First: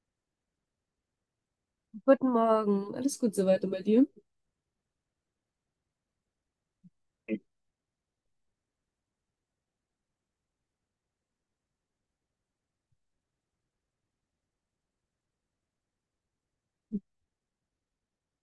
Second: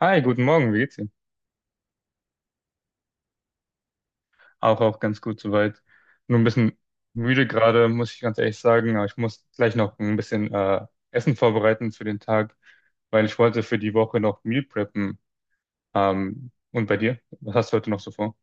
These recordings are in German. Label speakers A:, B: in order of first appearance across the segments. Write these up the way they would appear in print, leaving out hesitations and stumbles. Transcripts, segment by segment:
A: Hi, guten Morgen, wie geht's Ihnen?
B: Guten Morgen, alles gut soweit und bei dir?
A: Auch ganz gut soweit. Nur ein bisschen müde gerade, muss ich ganz ehrlich sagen, aber ich muss gleich noch ein bisschen Essen vorbereiten für den Tag, weil ich wollte für die Woche noch Meal preppen. Und bei dir? Was hast du heute noch so vor?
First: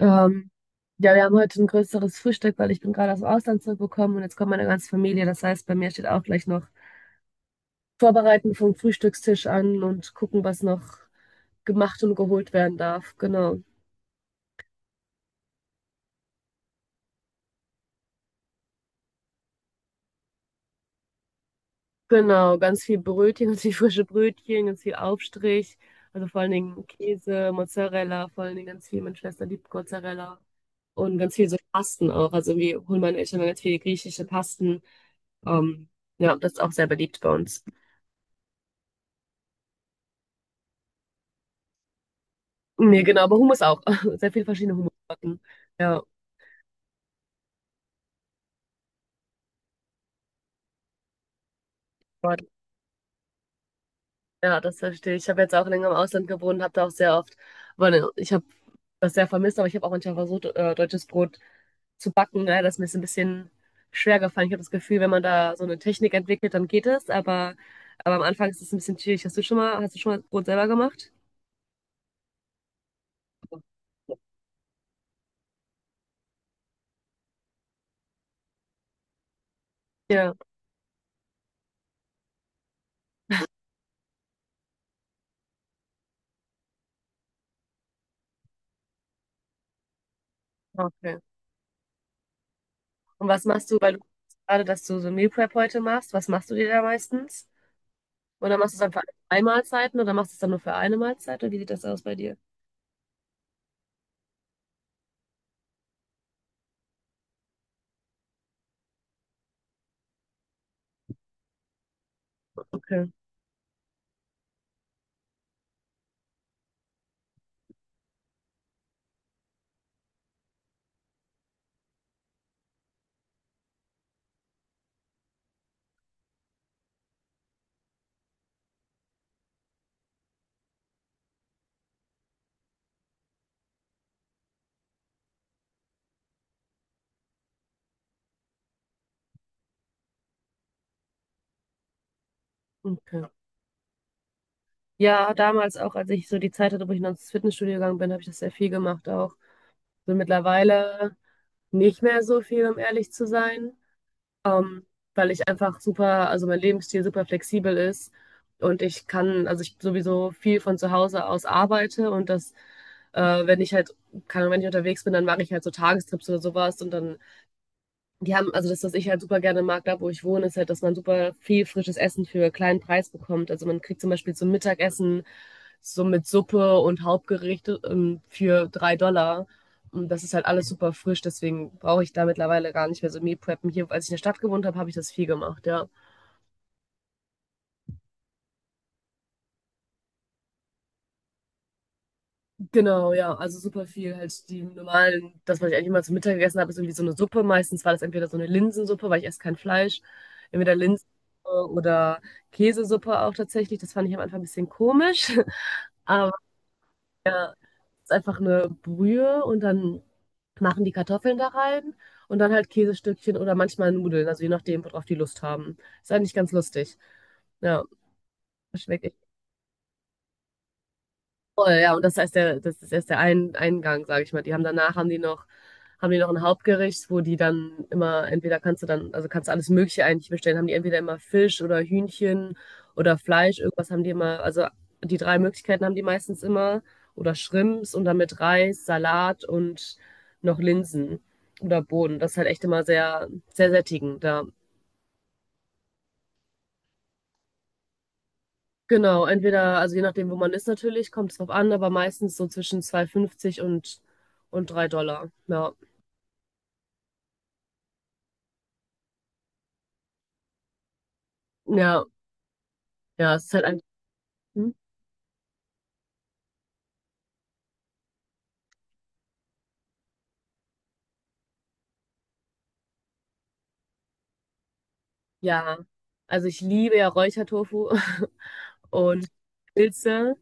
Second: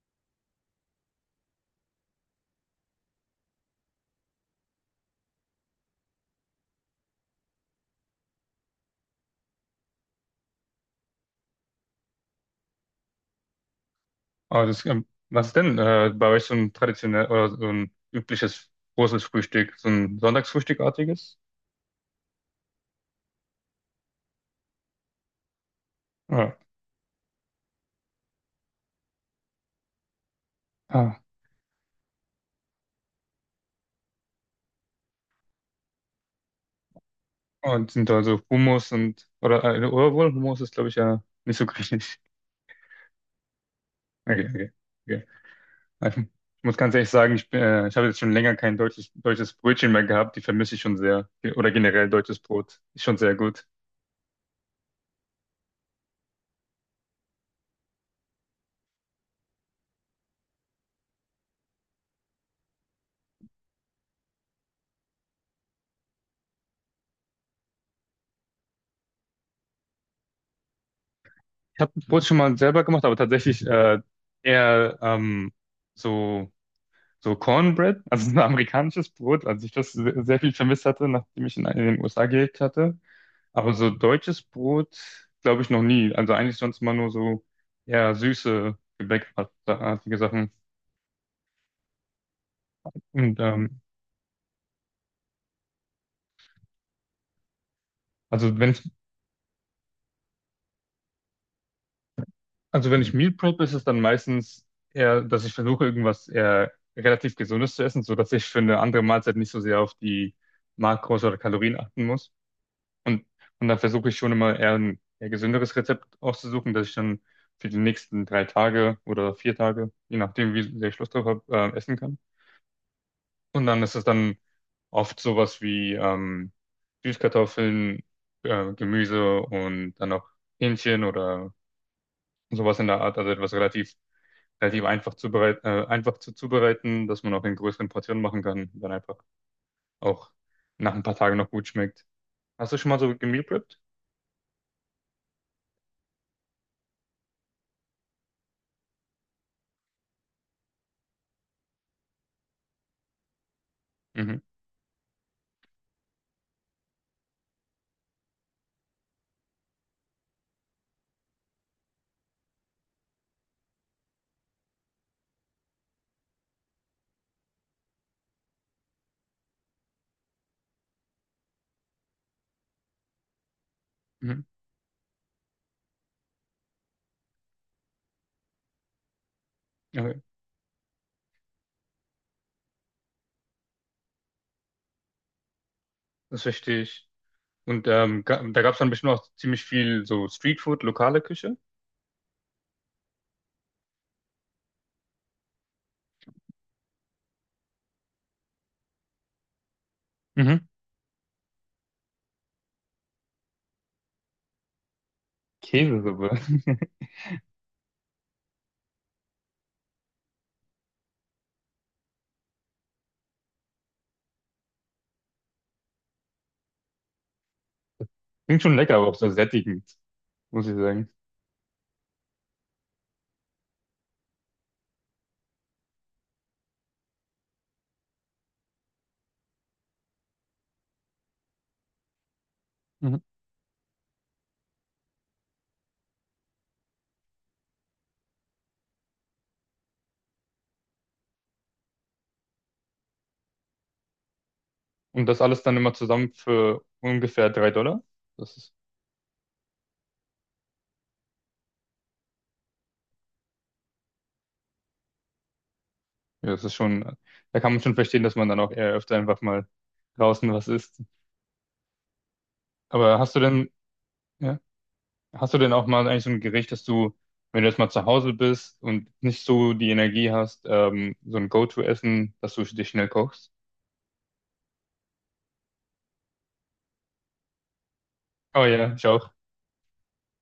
B: Ähm, ja, wir haben heute ein größeres Frühstück, weil ich bin gerade aus dem Ausland zurückgekommen und jetzt kommt meine ganze Familie. Das heißt, bei mir steht auch gleich noch Vorbereiten vom Frühstückstisch an und gucken, was noch gemacht und geholt werden darf. Genau.
A: Ah, das, was ist denn bei euch so ein traditionell oder so ein übliches großes Frühstück, so ein Sonntagsfrühstückartiges?
B: Genau, ganz viel Brötchen, ganz viel frische Brötchen, ganz viel Aufstrich. Also vor allen
A: Ja.
B: Dingen Käse, Mozzarella, vor allen Dingen ganz viel. Meine Schwester liebt Mozzarella. Und
A: Ah.
B: ganz viel so Pasten auch. Also wir holen meine Eltern ganz viele griechische Pasten. Ähm, ja, das ist auch sehr beliebt bei uns.
A: Und sind da so Hummus und oder wohl Hummus ist glaube ich ja nicht so griechisch.
B: Nee, genau, aber Hummus auch. Sehr viele
A: Okay, okay.
B: verschiedene Hummussorten. Ja,
A: Okay. Ich muss ganz ehrlich sagen, ich habe jetzt schon länger kein deutsches Brötchen mehr gehabt. Die vermisse ich schon sehr. Oder generell deutsches
B: Gott.
A: Brot. Ist schon sehr gut.
B: Ja, das verstehe ich. Ich habe jetzt auch länger im Ausland gewohnt, habe da auch sehr oft, aber ne, ich habe das sehr vermisst, aber ich habe auch manchmal versucht, deutsches Brot zu backen. Ne? Das ist mir jetzt ein bisschen schwer gefallen. Ich habe das Gefühl, wenn man da so eine Technik entwickelt, dann geht es, aber am Anfang ist es ein bisschen schwierig. Hast du schon mal Brot selber gemacht?
A: Ich habe Brot schon mal selber gemacht, aber tatsächlich eher so, so Cornbread, also so ein amerikanisches Brot, als ich das
B: Ja,
A: sehr viel vermisst hatte, nachdem ich in den USA gelebt hatte. Aber so deutsches Brot, glaube ich, noch nie. Also eigentlich sonst immer nur so eher süße, gebäckartige Sachen.
B: okay. Und
A: Und
B: was machst du,
A: ähm,
B: weil du gerade, dass du so Meal Prep heute machst, was machst du dir da meistens? Und
A: also
B: dann machst
A: wenn
B: du es dann für zwei Mahlzeiten oder machst du es dann nur für eine Mahlzeit? Oder wie sieht das aus bei dir?
A: Also wenn ich Meal prep, ist es dann meistens eher, dass ich versuche, irgendwas eher relativ Gesundes zu essen, sodass ich für eine andere Mahlzeit nicht so sehr auf die Makros oder Kalorien achten muss.
B: Okay,
A: Und, und dann versuche ich schon immer eher ein eher gesünderes Rezept auszusuchen, dass ich dann für die nächsten 3 Tage oder 4 Tage, je nachdem, wie sehr ich Lust drauf habe, essen kann. Und dann ist es dann oft sowas wie Süßkartoffeln, Gemüse und dann auch Hähnchen oder sowas in der Art, also etwas relativ einfach einfach zu zubereiten, dass man auch in größeren Portionen machen kann, dann einfach auch nach ein paar Tagen noch gut schmeckt. Hast du schon mal so
B: okay.
A: gemeal prepped?
B: Ja, damals auch, als ich so die Zeit hatte, wo ich noch ins Fitnessstudio gegangen bin, habe ich das sehr viel gemacht auch. So mittlerweile nicht mehr so viel, um ehrlich zu sein,
A: Mhm.
B: ähm, weil ich einfach super, also mein Lebensstil super flexibel ist und ich kann, also ich sowieso viel von zu Hause aus arbeite und das, wenn ich halt, kann, wenn ich unterwegs bin, dann mache ich halt so Tagestrips oder sowas und dann Die haben, also das, was ich halt super gerne mag, da wo ich wohne, ist halt, dass man super viel frisches Essen für kleinen Preis bekommt. Also man kriegt zum Beispiel so
A: Mhm.
B: ein Mittagessen so mit Suppe und Hauptgericht für 3 Dollar. Und
A: Okay.
B: das ist halt alles super frisch, deswegen brauche ich da mittlerweile gar nicht mehr so Meal Preppen. Hier, als ich in der Stadt gewohnt habe, habe ich das viel gemacht, ja.
A: Das verstehe ich. Und da gab es dann bestimmt auch ziemlich viel so Streetfood, lokale Küche.
B: Genau, ja, also super viel halt die normalen, das, was ich eigentlich immer zum Mittag gegessen habe, ist irgendwie so eine Suppe. Meistens war das entweder so eine Linsensuppe, weil ich esse kein Fleisch,
A: Mhm.
B: entweder Linsensuppe oder Käsesuppe auch tatsächlich. Das fand ich am Anfang ein bisschen komisch,
A: Käsesuppe.
B: aber es ist einfach eine Brühe und dann machen die Kartoffeln da rein und dann halt Käsestückchen oder manchmal Nudeln, also je nachdem, worauf die Lust haben. Ist eigentlich ganz lustig. Ja,
A: Klingt schon lecker, aber
B: schmeckt
A: auch so sättigend, muss ich sagen.
B: Voll, ja, und das heißt, das ist erst der ein Eingang, sage ich mal. Die haben danach haben die noch, ein Hauptgericht, wo die dann immer, entweder kannst du dann, also kannst du alles Mögliche eigentlich bestellen, haben die entweder immer Fisch oder Hühnchen
A: Mhm.
B: oder Fleisch, irgendwas haben die immer, also die drei Möglichkeiten haben die meistens immer. Oder Shrimps und dann mit Reis, Salat und noch Linsen oder Bohnen. Das ist halt echt immer sehr, sehr sättigend. Da
A: Und das alles dann immer zusammen für ungefähr 3 Dollar. Das ist,
B: Genau, entweder, also je nachdem, wo man ist natürlich, kommt es drauf an, aber meistens so zwischen 2,50 und 3 Dollar. Ja,
A: ja, das ist schon, da kann man schon verstehen, dass man dann auch eher öfter einfach mal draußen was isst.
B: ja,
A: Aber hast
B: ja,
A: du
B: es ist halt
A: denn
B: ein,
A: Ja.
B: hm?
A: Hast du denn auch mal eigentlich so ein Gericht, dass du, wenn du jetzt mal zu Hause bist und nicht so die Energie hast, so ein Go-to-Essen, dass du dich schnell kochst?
B: Ja, also ich liebe ja Räuchertofu
A: Oh ja, ich
B: und
A: auch.
B: Pilze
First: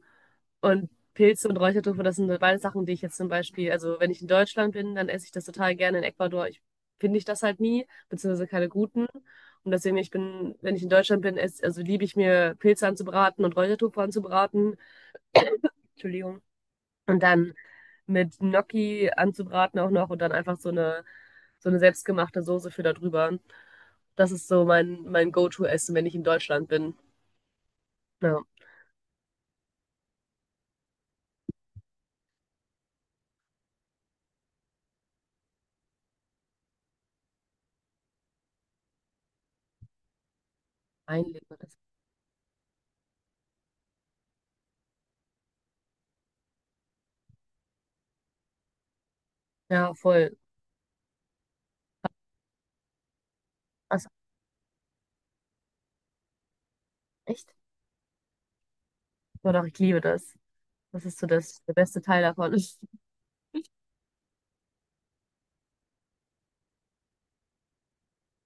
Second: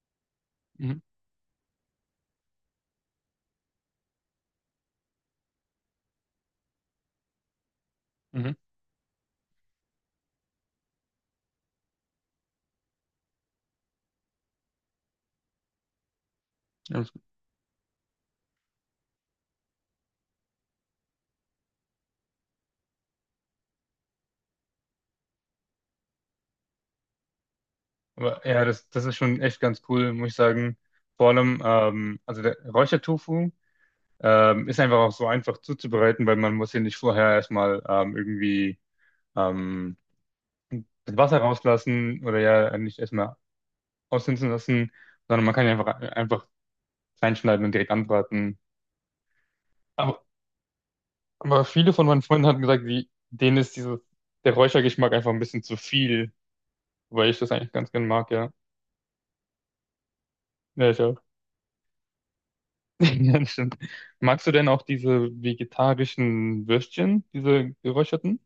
B: und
A: Mhm.
B: Pilze und Räuchertofu, das sind beide Sachen, die ich jetzt zum Beispiel, also wenn ich in Deutschland bin, dann esse ich das total gerne. In Ecuador finde ich das halt nie, beziehungsweise
A: Mhm.
B: keine guten. Und deswegen, ich bin, wenn ich in Deutschland bin, also liebe ich mir Pilze anzubraten und Räuchertofu anzubraten. Entschuldigung.
A: Alles
B: Und
A: gut.
B: dann mit Gnocchi anzubraten auch noch und dann einfach so eine selbstgemachte Soße für da drüber. Das ist so mein Go-To-Essen, wenn ich in Deutschland bin. Ja,
A: Aber ja, das ist schon echt ganz cool, muss ich sagen. Vor allem, also der Räuchertofu ist einfach auch so einfach zuzubereiten, weil man muss hier nicht vorher erstmal irgendwie ähm, das Wasser
B: einlebe das.
A: rauslassen oder ja nicht erstmal aushunzen lassen, sondern man kann ihn einfach kleinschneiden und direkt anbraten.
B: Ja,
A: Aber
B: voll.
A: Aber viele von meinen Freunden hatten gesagt, denen ist
B: Also,
A: der Räuchergeschmack einfach ein bisschen zu viel, weil ich das
B: echt?
A: eigentlich ganz gern mag, ja.
B: Doch, doch, ich liebe das.
A: Ja, ich
B: Das
A: auch.
B: ist so der beste Teil davon.
A: Ja, das stimmt. Magst du denn auch diese vegetarischen Würstchen, diese geräucherten?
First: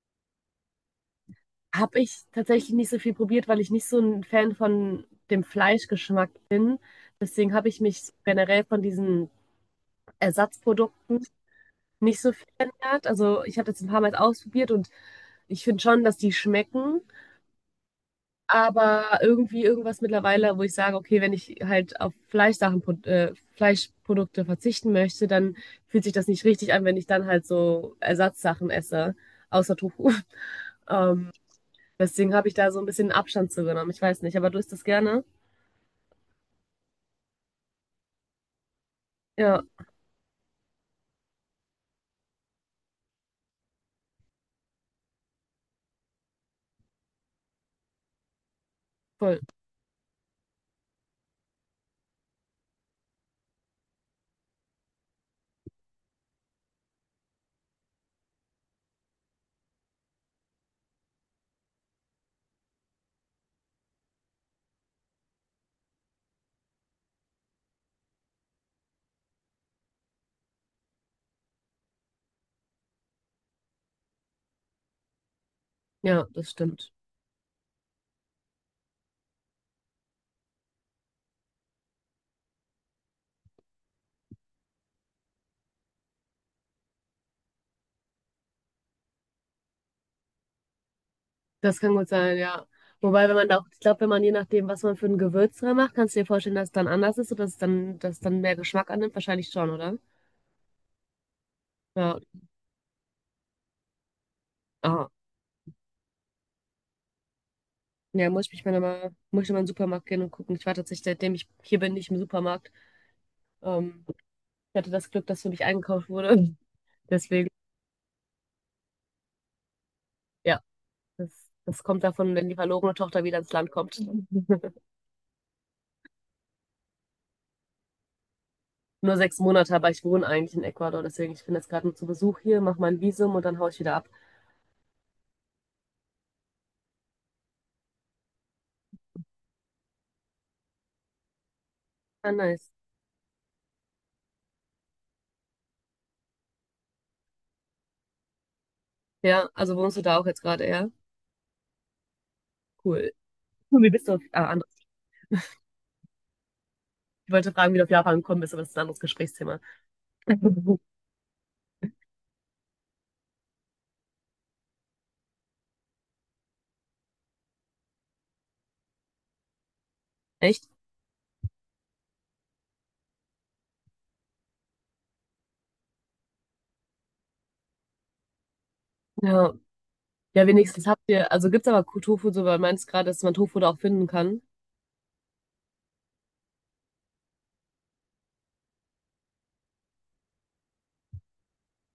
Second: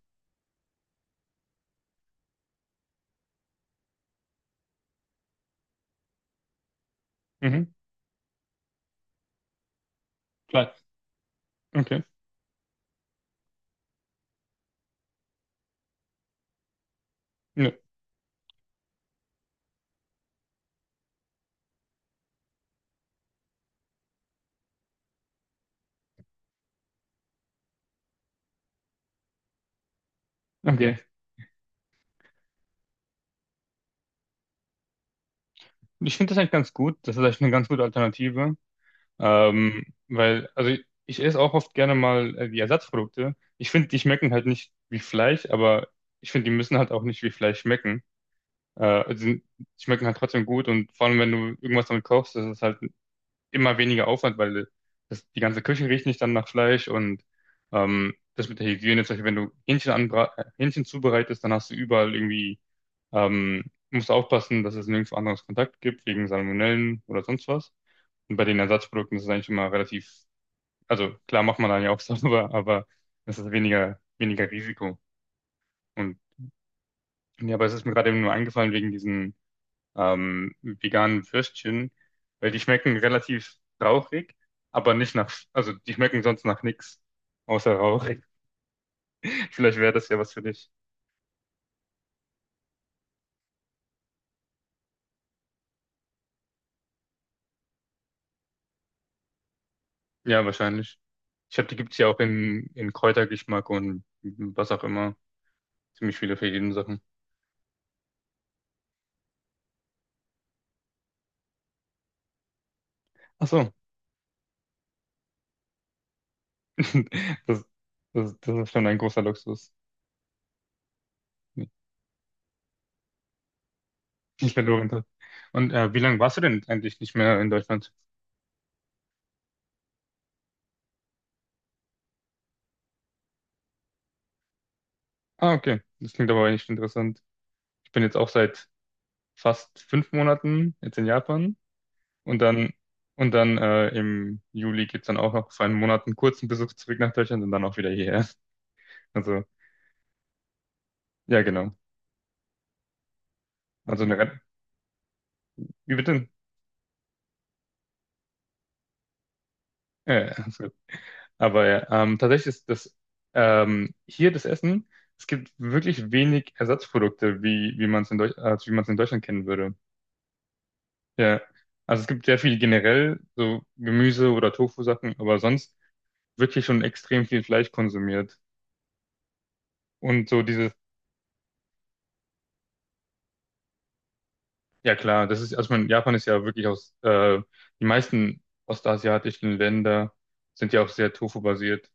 B: Habe ich tatsächlich nicht so viel probiert, weil ich nicht so ein Fan von dem Fleischgeschmack bin. Deswegen habe
A: Mhm.
B: ich mich generell von diesen
A: Klar.
B: Ersatzprodukten
A: Okay.
B: nicht so viel ändert. Also ich habe das ein paar Mal ausprobiert und ich finde schon, dass die schmecken.
A: Nö.
B: Aber irgendwie irgendwas mittlerweile, wo ich sage, okay, wenn ich halt auf Fleischsachen, Fleischprodukte verzichten möchte, dann fühlt sich das nicht richtig an, wenn ich dann halt so Ersatzsachen esse, außer Tofu.
A: Okay.
B: Ähm, deswegen habe ich da so ein bisschen Abstand zu genommen. Ich weiß nicht, aber du isst das gerne?
A: Ich finde das eigentlich ganz gut. Das ist eigentlich eine ganz gute Alternative.
B: Ja,
A: Weil, also ich esse auch oft gerne mal die Ersatzprodukte. Ich finde, die schmecken halt nicht wie Fleisch, aber ich finde, die müssen halt auch nicht wie Fleisch schmecken. Äh,
B: voll.
A: sind, Schmecken halt trotzdem gut und vor allem, wenn du irgendwas damit kochst, das ist es halt immer weniger Aufwand, weil die ganze Küche riecht nicht dann nach Fleisch und das mit der Hygiene, zum Beispiel, wenn du Hähnchen anbra Hähnchen zubereitest, dann hast du überall irgendwie, ähm, musst du aufpassen, dass es nirgendwo anderes Kontakt gibt, wegen Salmonellen oder sonst was. Und bei den Ersatzprodukten ist es eigentlich immer relativ, also klar macht man dann ja auch sauber, aber es ist weniger, weniger Risiko. Und
B: Ja, das stimmt.
A: ja, aber es ist mir gerade eben nur eingefallen wegen diesen veganen Würstchen, weil die schmecken relativ rauchig, aber nicht nach, also die schmecken sonst nach nichts, außer Rauch. Vielleicht wäre das ja was für dich.
B: Das kann gut sein, ja. Wobei, wenn man da auch, ich glaube, wenn man je nachdem, was man für ein Gewürz dran macht, kannst du dir vorstellen, dass es dann anders ist oder dass es dann mehr Geschmack annimmt? Wahrscheinlich schon, oder?
A: Ja, wahrscheinlich. Die gibt's ja
B: Ja.
A: auch in Kräutergeschmack und was auch
B: Aha.
A: immer. Ziemlich viele verschiedene Sachen.
B: Ja, muss ich mal in den Supermarkt gehen und gucken. Ich war tatsächlich, seitdem ich hier bin, nicht im Supermarkt.
A: Ach so,
B: Ähm, ich hatte das Glück, dass für mich eingekauft wurde. Deswegen,
A: das, das ist schon ein großer Luxus,
B: ja, das,
A: den
B: das kommt davon, wenn die verlorene Tochter wieder ins Land kommt.
A: ich verloren habe. Und wie lange warst du denn eigentlich nicht mehr in Deutschland?
B: Nur 6 Monate, aber ich wohne eigentlich in Ecuador. Deswegen, ich bin jetzt gerade nur zu Besuch hier, mache mein Visum und dann haue ich wieder ab.
A: Ah, okay. Das klingt aber echt interessant. Ich bin jetzt auch seit fast 5 Monaten jetzt in Japan.
B: Ah,
A: Und
B: nice.
A: dann, im Juli geht's dann auch noch für einen Monat einen kurzen Besuch zurück nach Deutschland und dann auch wieder hierher. Also,
B: Ja, also wohnst du da auch jetzt gerade, ja?
A: ja, genau.
B: Cool. Cool, Wie
A: Also
B: bist du
A: eine
B: auf,
A: Ren-
B: anders.
A: Wie bitte?
B: Ich wollte fragen, wie du auf Japan gekommen bist, aber das ist ein anderes Gesprächsthema.
A: Ja, ja, ist gut. Aber ja, tatsächlich ist das hier das Essen, es gibt wirklich wenig Ersatzprodukte, wie, wie man es in Deutsch, als wie man es in Deutschland kennen würde.
B: Echt?
A: Ja. Also es gibt sehr viel generell, so Gemüse oder Tofu-Sachen, aber sonst wirklich schon extrem viel Fleisch konsumiert.
B: Ja.
A: Und so
B: Ja,
A: dieses
B: wenigstens habt ihr, also gibt's aber Tofu, so weil du meinst gerade, dass man Tofu da auch finden kann.
A: Ja klar, das ist, also ich meine, Japan ist ja wirklich die meisten ostasiatischen Länder sind ja auch sehr Tofu-basiert,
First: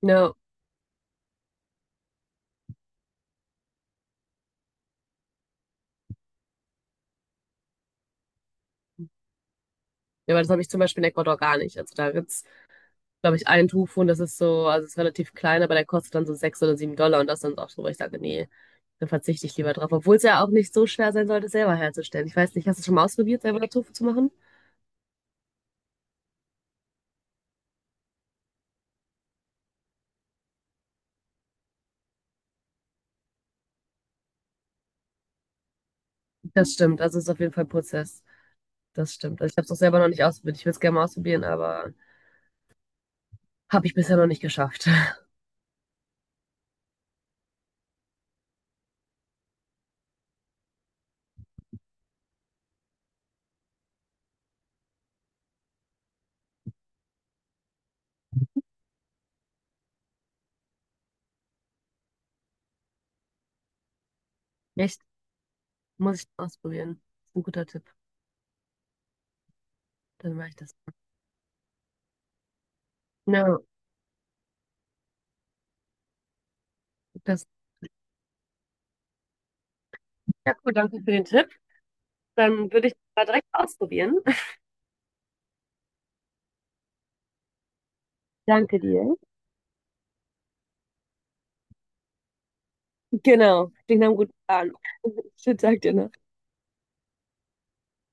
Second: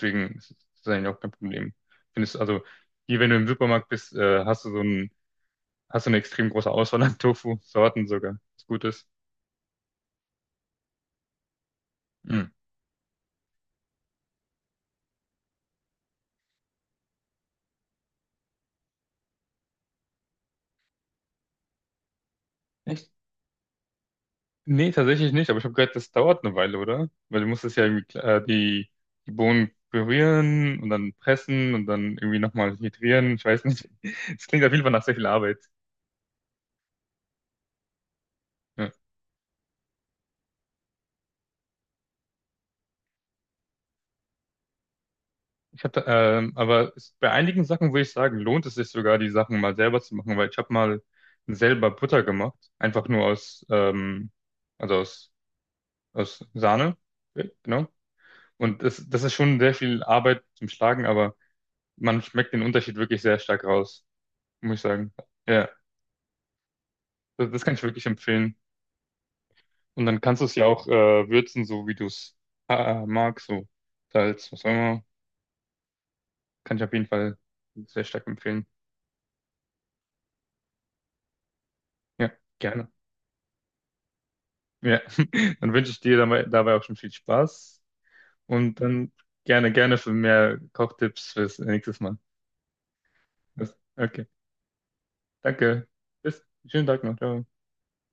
B: Ja.
A: ist das eigentlich auch kein Problem. Findest also hier, wenn du im Supermarkt bist, hast du eine extrem große Auswahl an Tofu-Sorten sogar, was gut ist.
B: Ja, weil das habe ich zum Beispiel in Ecuador gar nicht. Also da gibt's,
A: Hm.
B: glaube ich, einen Tofu und das ist so, also ist relativ klein, aber der kostet dann so 6 oder 7 Dollar und das dann auch so, weil ich sage, nee, dann verzichte ich lieber drauf. Obwohl es ja auch nicht so schwer sein sollte, selber herzustellen. Ich weiß nicht, hast du schon mal
A: Echt?
B: ausprobiert, selber Tofu zu machen?
A: Nee, tatsächlich nicht, aber ich habe gehört, das dauert eine Weile, oder? Weil du musst es ja irgendwie, die Bohnen pürieren und dann pressen und dann irgendwie nochmal hydrieren, ich weiß nicht. Es klingt auf jeden Fall nach sehr viel Arbeit.
B: Das stimmt, also es ist auf jeden Fall ein Prozess.
A: Ja.
B: Das stimmt. Also ich habe es auch selber noch nicht ausprobiert. Ich würde es gerne mal ausprobieren, aber Habe ich bisher noch nicht geschafft.
A: Aber es, bei einigen Sachen würde ich sagen, lohnt es sich sogar, die Sachen mal selber zu machen, weil ich habe mal selber Butter gemacht, einfach nur also aus, aus Sahne, ja, genau. Und das ist schon sehr viel Arbeit zum Schlagen, aber man schmeckt den Unterschied wirklich sehr stark raus, muss ich
B: Echt?
A: sagen. Ja,
B: Muss ich ausprobieren. Ist ein
A: das
B: guter
A: kann ich
B: Tipp.
A: wirklich empfehlen. Und dann
B: Dann
A: kannst du
B: mache
A: es
B: ich
A: ja
B: das.
A: auch würzen, so wie du es magst,
B: Ja,
A: so Salz, was auch immer. Kann ich auf jeden Fall
B: das.
A: sehr stark empfehlen.
B: Ja, cool, danke für den Tipp.
A: Ja,
B: Dann würde
A: gerne.
B: ich das mal direkt ausprobieren.
A: Ja, dann wünsche ich dir dabei auch schon viel Spaß und
B: Danke
A: dann
B: dir.
A: gerne, gerne für mehr Kochtipps fürs nächste Mal.
B: Genau, klingt nach einem
A: Okay,
B: guten Plan. Schönen Tag
A: danke.
B: dir noch.
A: Bis, schönen Tag noch. Ciao.